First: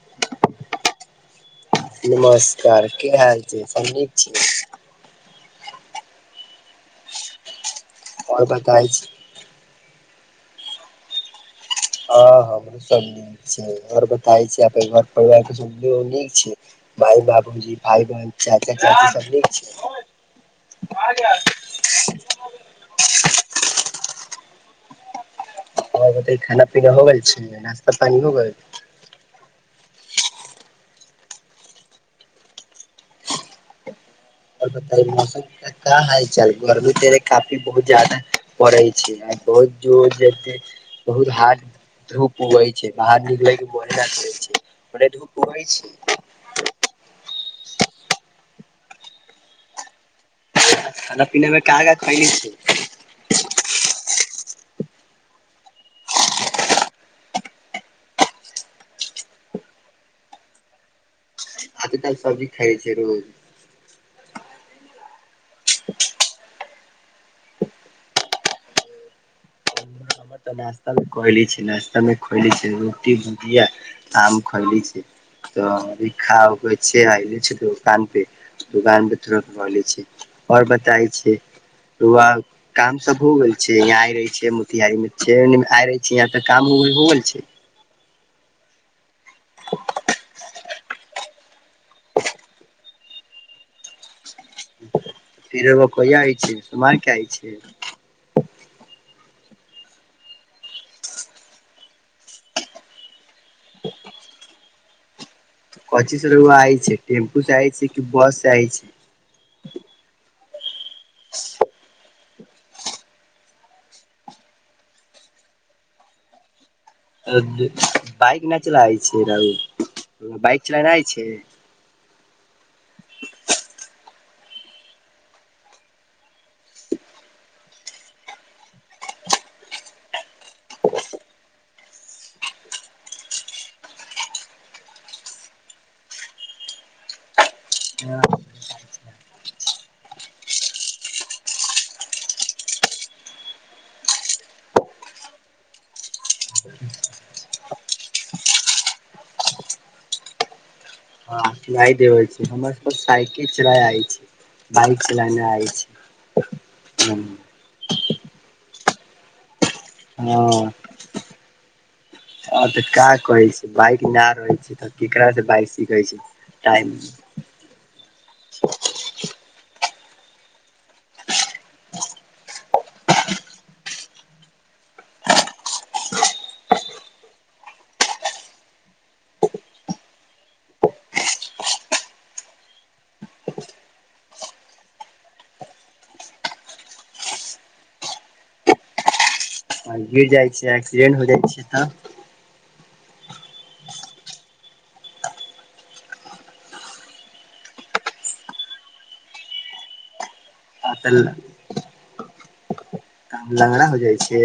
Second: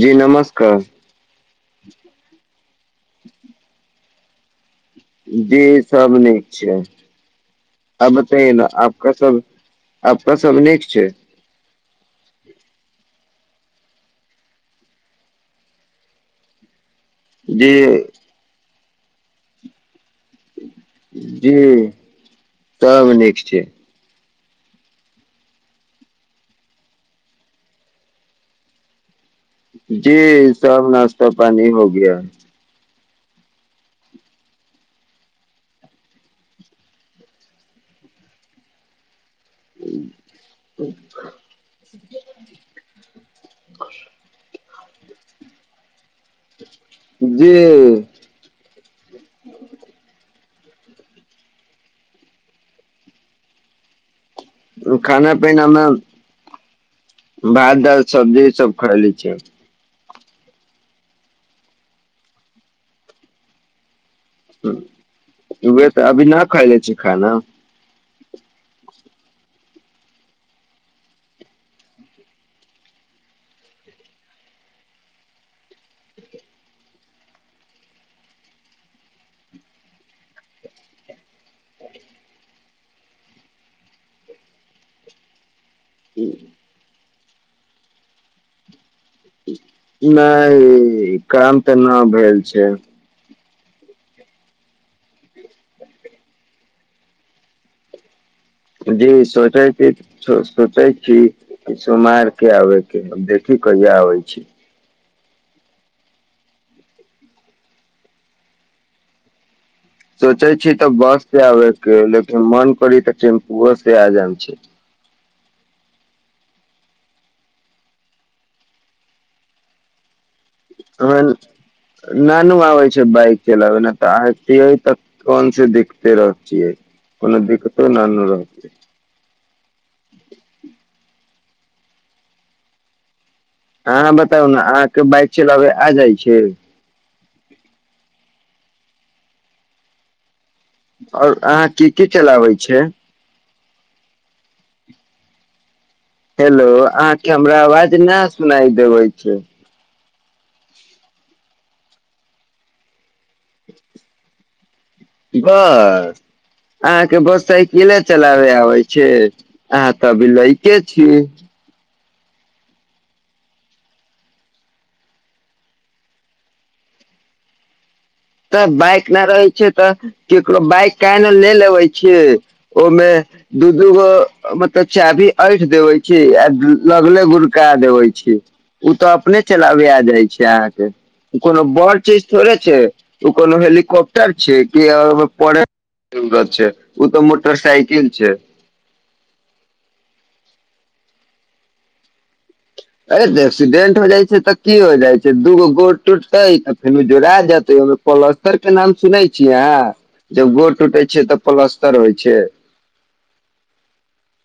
जी नमस्कार नमस्कार की हाल छै सब नीक छी जी सब नीक छै आ आओर बताइए न बताय छी आपका सब आपना का सब नीक छै हँ हमरो सब नीक छै आओर बताय छी घर परिवार के नीक छै भइ जी बाबूजी भाइ बन चाचा चाची सब नीक छै जी तब नीक छै आ बताय खाना पीना हो गेल छै नाास्ता पानी हो गेल जी सब नाश्ता पानी हो गया आओर बता मौसम त कहाँ हाल चाल गर्मी ते काफी बहुत जादा पड़ै छै बहुत जोर जे बहुत हार्ड धूप उगै छै बाहर निकलैके मोन कर होै छै ओने धूप उगै छै जी खाना पीना मे का खाने छी खाना पीनामे भात दाल सब्जी सब खयली छै भाते दाल सब्जी खाइ छै रोज ह उह तऽ अभी न खाले छी खाना हमर तऽ नश्ता में क ले छी न हमरा खएले छी रोटी भुजीया आम खएले छी तऽ खाउ कह छै अइल छै तोकान पे दुकान पर तुरत बोले छी आओर बताय छी वह काम सब हो गेल छै यहाँ आय रहे छै मोतिहारी में आ रहे छै यहाँ त काम हो गेल छै नहि काम तऽ न भेल छै फिर एगो कोइआ आइ छै सुमार के आइ छै जी सोचै छी सोचै छी सोमार के आबे के देख की कहिआ आबै छी कोंची स रौवा आय छै टेम्पू से आय छै कि बस से आइ छै सोचे छी तऽ बस से आबे के लेकिन मन करी तऽ टेम्पूओ से आ जायम छै [inaudible] बाइक नहि चलाइ छै राउर बाइक चलाना आय छै हमरा नानू आबैछै बइक चलाबै ने चाहतियै तऽ कोन से देखिते रहतियै कोनो दिक्कतो ना नु रहते अहाँ बताउ ने अहाँके बाइक चलाबै आ जाइ छै हँ आओर अहाँ की की चलाबै छै हेलो अहाँके हमरा आवाज न सुनाई देबै छै जाइ दे छै हमर सब साइकिल चला आइ छै बाइक चलाने आइ बस छै अहाँके हं बस साइकिले चलाबे आबै छै अहाँ तऽ अभी लैके छीयै आ तऽ का कहै छै बाइक ना रहै छै तऽ केकर स बाइक सीखै छै टाइम [unintelligible] तऽ बाइक नहि रहै छै तऽ केकरो बाइक किये ने ले लेबे छियै ओहिमें दू दूगो मतलब चाभी ऐठ देबे छीयै आ लगले गुड़का देबे छियै ओ तऽ अपने चलाब आ जाइ छै अहाँके कोनो बड़ चीज थोड़े छै ओ कोनो हेलीकॉप्टर छै कि ओहि पढे जरूरत छै ओ तऽ मोटरसइकिल छै आ गिर जाइ छै एक्सीडेंट हो जाइ छै तऽ ए त एक्सीडेंट हो जाइ छै तऽ की हो जाइ छै दूगो गोड़ टूटते त फेर जोड़ा जेते पलस्तर के नाम सुनै छियै अहां जब गोड़ टूटे छै तऽ पलस्तर होइ छै आ लंगड़ा हो जाइ छै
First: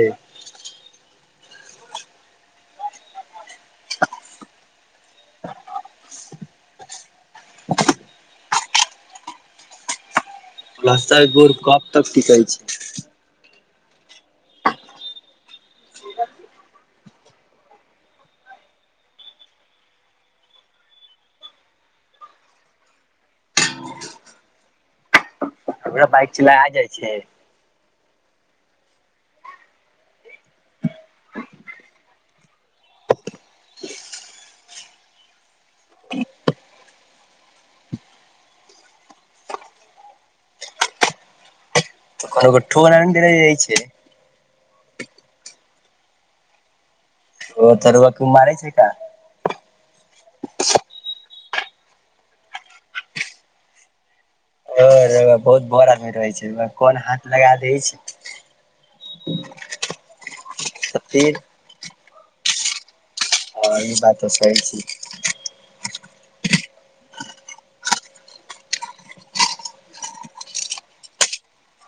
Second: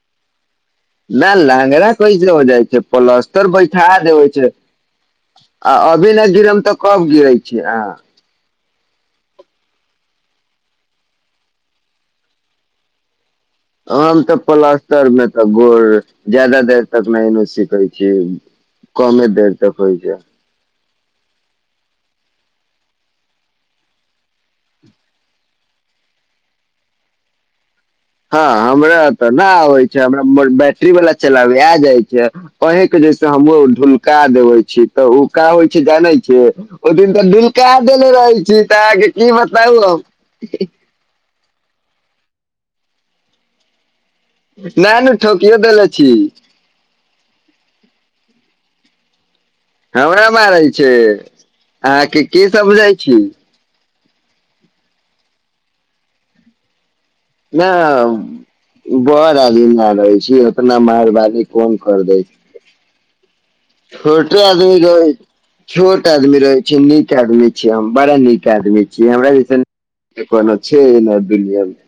न लांगराा कैसे हो जाइ छै प्लस्तर बैठा देबै छै आ अभी नहि गिरब तऽ कब गिरै छीयै आहां रस्ता गोर कब तक टिकै छै हम तऽ पलस्तर में तऽ गोड़ जादा देर तक नहि ए सिखै छी कमे देर तक होइ छै हमरा बाइक चला आ जाइ छै हँ हमरा तऽ न आबै छै हमरा बैटरी वाला चलाबे ऐ जाय छै अहीं के से हमु ढुलका देबय छी तऽ उ ओका होइ छै जाने छियै ओ दिन त ढूलका देल रहै छी तऽ अहां के की बताउ हम कनो के ठोड़ रैग देने रहय छियै नै नु ठोकियो देले छी ओ त रुउआ कुमारै छै का हमरा मारै छै अहाँ के की सब बुझै छी बहुत बड़ आदमी रहै छै कोन हाथ लगा दै छै नहि बड़ आदमी न रहै छी उतना तऽ फिर मेहरबानी कोन खरीदै हँ ई बात तऽ छोटे आदमी सही गै छोट आदमी रहैत छै नीक आदमी छियै हम बड़ा नीक आदमी छियै हमरा जेसन देखकना छैना दुनियामे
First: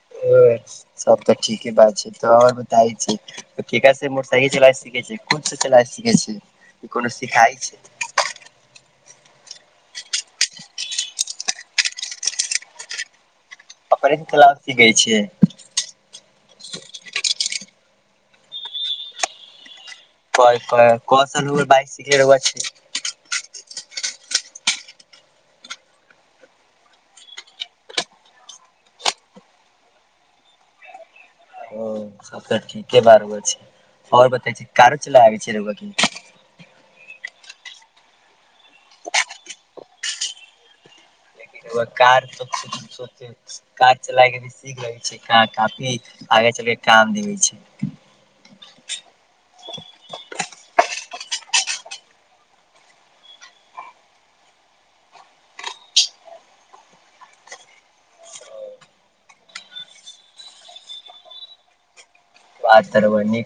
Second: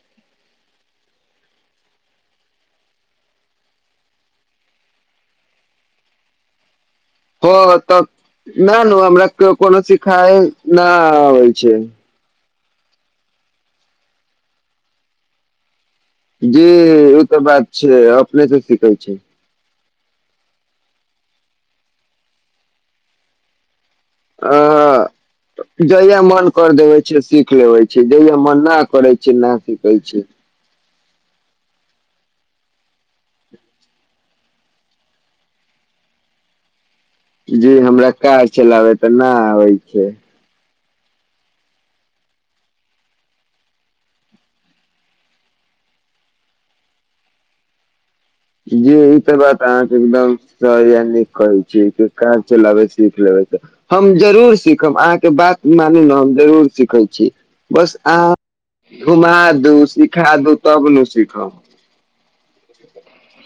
छै सब तऽ ठीके बात छै तो आओर बताय छी ठीका से मोटरसाइकिल चला सीखे छै खुद चला सीखै छै कोनो मे सिखइ ह छै तऽ न नहि हमरा कोनो शिखा न होइ छै परि तलाबी गई छैिय जी ई तऽ बात छै अपने तऽ सिखै छै क क क स बइक सिख रब छै ह ह जहिया मन कर देवे छै सीख लेबे छै जहिया मन नहि करे छै नहि सिखै छै [inaudible] ओ सब तऽ ठीके बारु छै आओर बताै छी कारो चला आबै छै रु क जी हमरा कार चलाबै तऽ नहि आबै छै कार कार चलाय के भी सीख लगै छै काफी आ ल काम देै छै जी ई तऽ बात अहाँके एकदम सहा नीक कहै छी कार चलाबे सीख लेबै हम जरूर सीखब अहाँके बात मानू ने हम जरूर सीखै छी बस अहाँ घुमा दू सिखा दू तब ने सिखब बात तरबर न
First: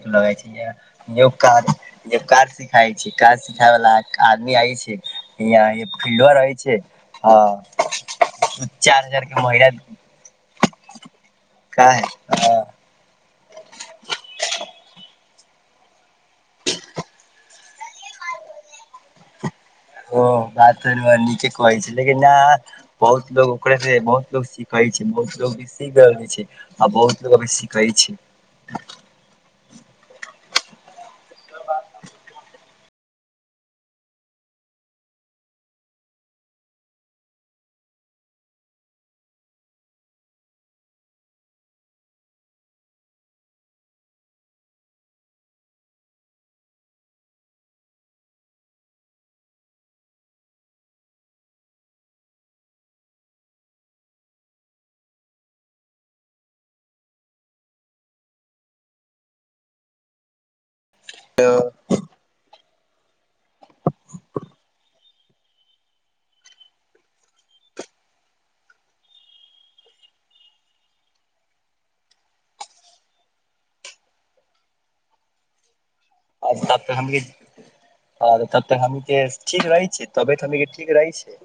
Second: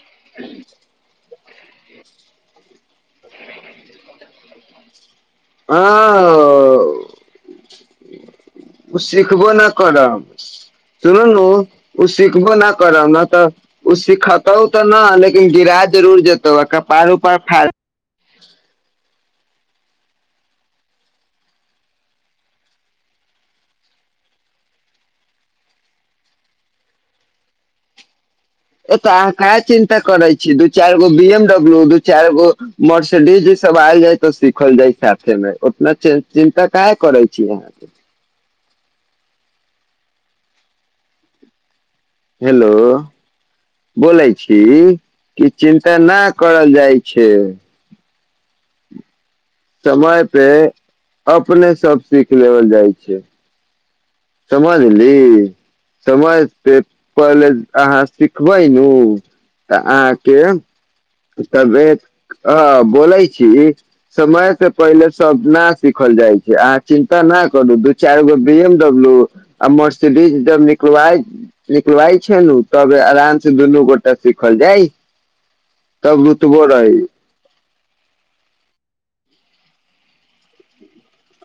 सिखई छै काज सिखाय वालला आदमी आ नई आहा के फीगर अछी रहै छै हँ ह ओ चार हजारके महिला दुन ओ सिखबो न करब तऽ ओ सिखतौ तऽ ने लेकिन गिरा जरूर जेतौ आ कपाड़ उपार फाड़ [inaudible] ओ बात त नीके कहै छै लेकिन न बहुत लो ओकरे से बहुत लोग सीखै छै बहुत लोग भी सीख रहल छै आ बहुत लोग अभी सिखै छै ए तऽ अहाँ क चिन्ता करै छी दू चारि गो बी एमडब्ल्यू दू चारि गो मर्सिडीज डी जी सब आयल जाय तऽ सिखल जाय साथे मे उतना चिन्ता काहे करै छी अह [inaudible] हेलो बोलै छी कि चिन्ता नहि करल जाइ छै समय पे अपने सब सीख लेल जाइ छै समझली समझते पहिले अहाँ सिखबै नू त आहा के तबे ह बोलै छी समय से पहिले सब न सिखल जाइ छै अहाँ चिन्ता न करू दू चारि गो बीएमडब्ल्यू ल आ मर्सिडीज ज निकल छै तब आराम से दुनू गोटा सिखल जाइ तऽ रुतबो रही ह तब तऽ हमी के ठीक रहै छै तब तऽ हमी के ठीक रहै छै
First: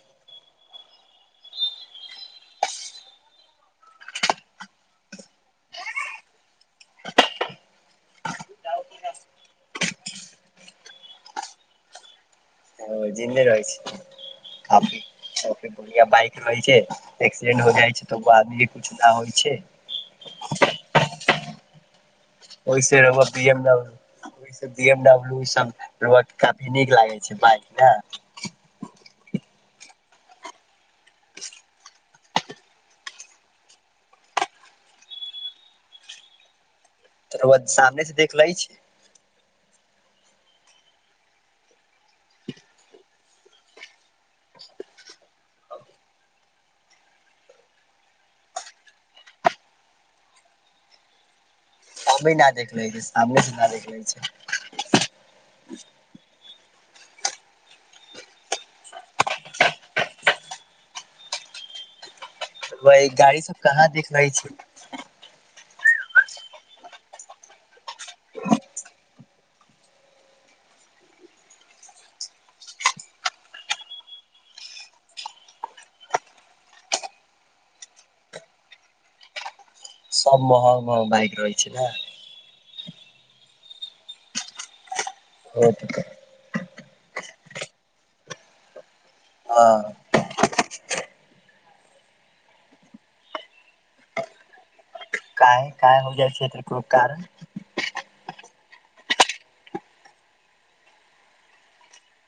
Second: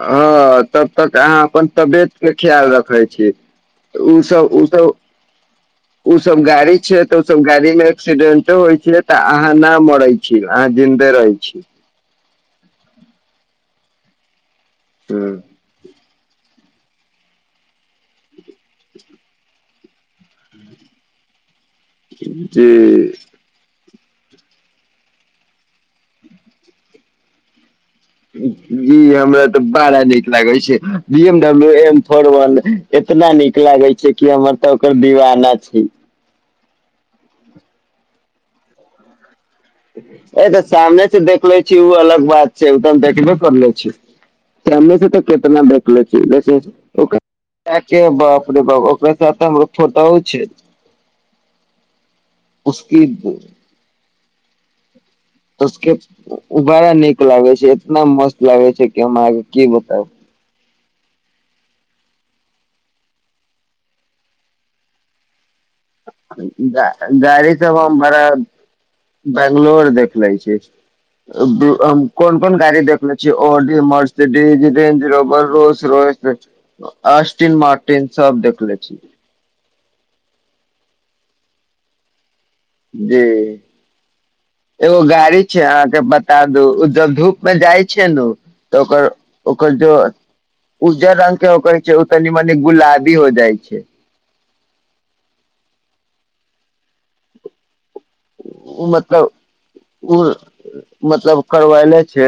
हँ तब तक अहाँ अपन तबियत के ख्याल रखै छी ओसभ ओसभ ओ सब गाड़ी छै तऽ ओ सब गाड़ी मे एक्सीडेंटो होइ छै तऽ अहाँ न मराई छी हँ जिन्दे रहै छी जिन्दे रहे छी ओ हँ सभ बाइक क कहै छै एक्सीडेंट हो जाइ छै तऽ ओ आदमी के कुछ नहि होइ छै [inaudible] ओइ से जी एगो बीएमडब्ल्यू ओ सब बी एमडब्लू ई सब ल काफी नीक लागे छै बाइक ने ई हमरा तऽ बड़ा नीक लागै छै B MW M four one इतना नीक लागे छै कि हमर तऽ ओकर दीवाना छै त रौआ सामने से देखलै छी अ तऽ सामने से देखले छी ओ अलग बात छै त हम देखबे करले छी सामने से तऽ केतना देखले छी लेकिन ओकरा के बाप रे बाप ओकरा साथ त हमर फोटोओ छै हमे न देख ले छै उसकी सामने से न देखले छै उसके उ बाड़ा नीक लागे छै एतना मस्त लागे छै कि हम आहाँ के की बताउ वहि गाड़ी सब कहाँ दिखै छै ग गाड़ी सब हम बरा बंगलोर देखले छियै हम कोन - कोन गाड़ी देखले छी Audi Mercedes Range Rover Rolls Royce Aston Martin सब देखले छी सब महग महग बाइक रहै छै न जी एगो गाड़ी छै अहाँके बता दू उ जब धूप मे जाइ छै ने ओ त ओकर ओकर हँ जो जे रंगग के होकरै छै ओ तनी मनी गुलाबी हो जाइ छै कय कय हो जाइ छै तेकरो कारण ऊ मतलब ऊ मतलब करबैले छै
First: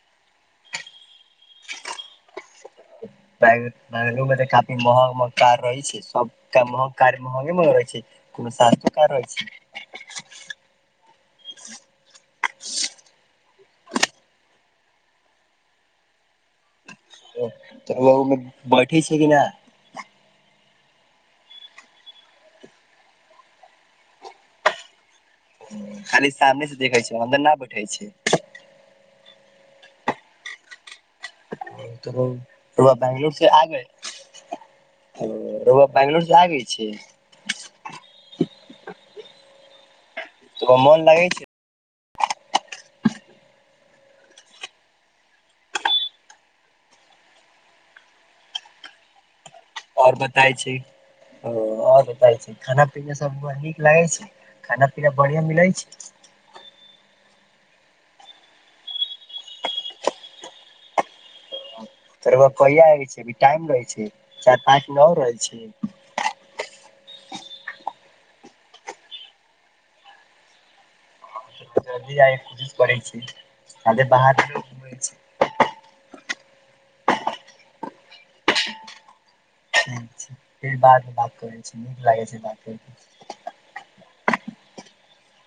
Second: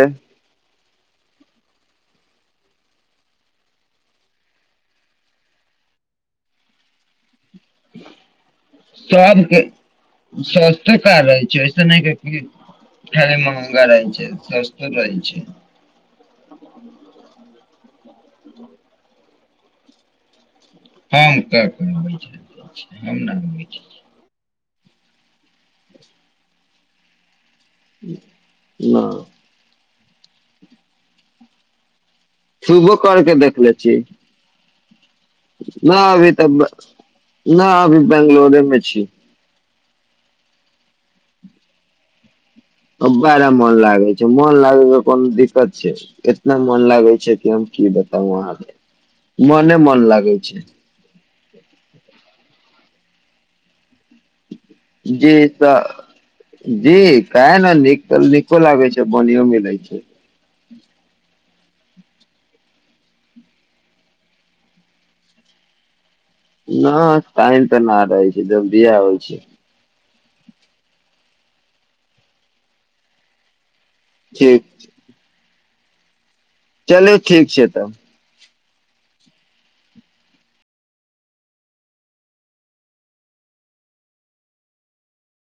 बेंगलूर मे तऽ कफी महग महग कार रहै छै सबटा महग कार महंगे मंग रहै छै कोनो सास्तो कार रहै छै रहल छियै ऐसे नहि क खाली महगा रहै छै सस्तो रहै छै तऽ अउआ उमे बैठे छी कि न हम का हम न ओहि पर बैठै छी खाली सामने से देखै छ छै अन्दर न बैठे छै ना तऽ छु रौआ ओ बैंगलोर करके से आ देखले छियै गेल रौआ नहि बैंगलोर अभी से आ तऽ गेल छै न अभी बंगलोरेमे छी तरा मोन लगै छै त बारा मन लागे छै मन लागे के कोनो दिक्कत छै एतना मन लागे छै कि हम की बताउ आहाके ओर बताय छै आओर बताई छै खाना पीना सब हमरा नीक लागे छै खाना पीना जी बढ़िया मिलै तऽ छै जी कने नीक नीको लागै छै बनियो मिलै छै त रोआ कहियै छै आबे छै की अभी टाइम रहै छै चारि पाँच दिन और रहै छै न टाइम तऽ न रहै छै जलदिये आबे छियै जल्दी आ जाय के कोशिश करै छीे आ जे बाहर लोक ठीक रहै छै चलू ठीक छै तब फिर बाद मे करे छि नीक लागै छै बात करे म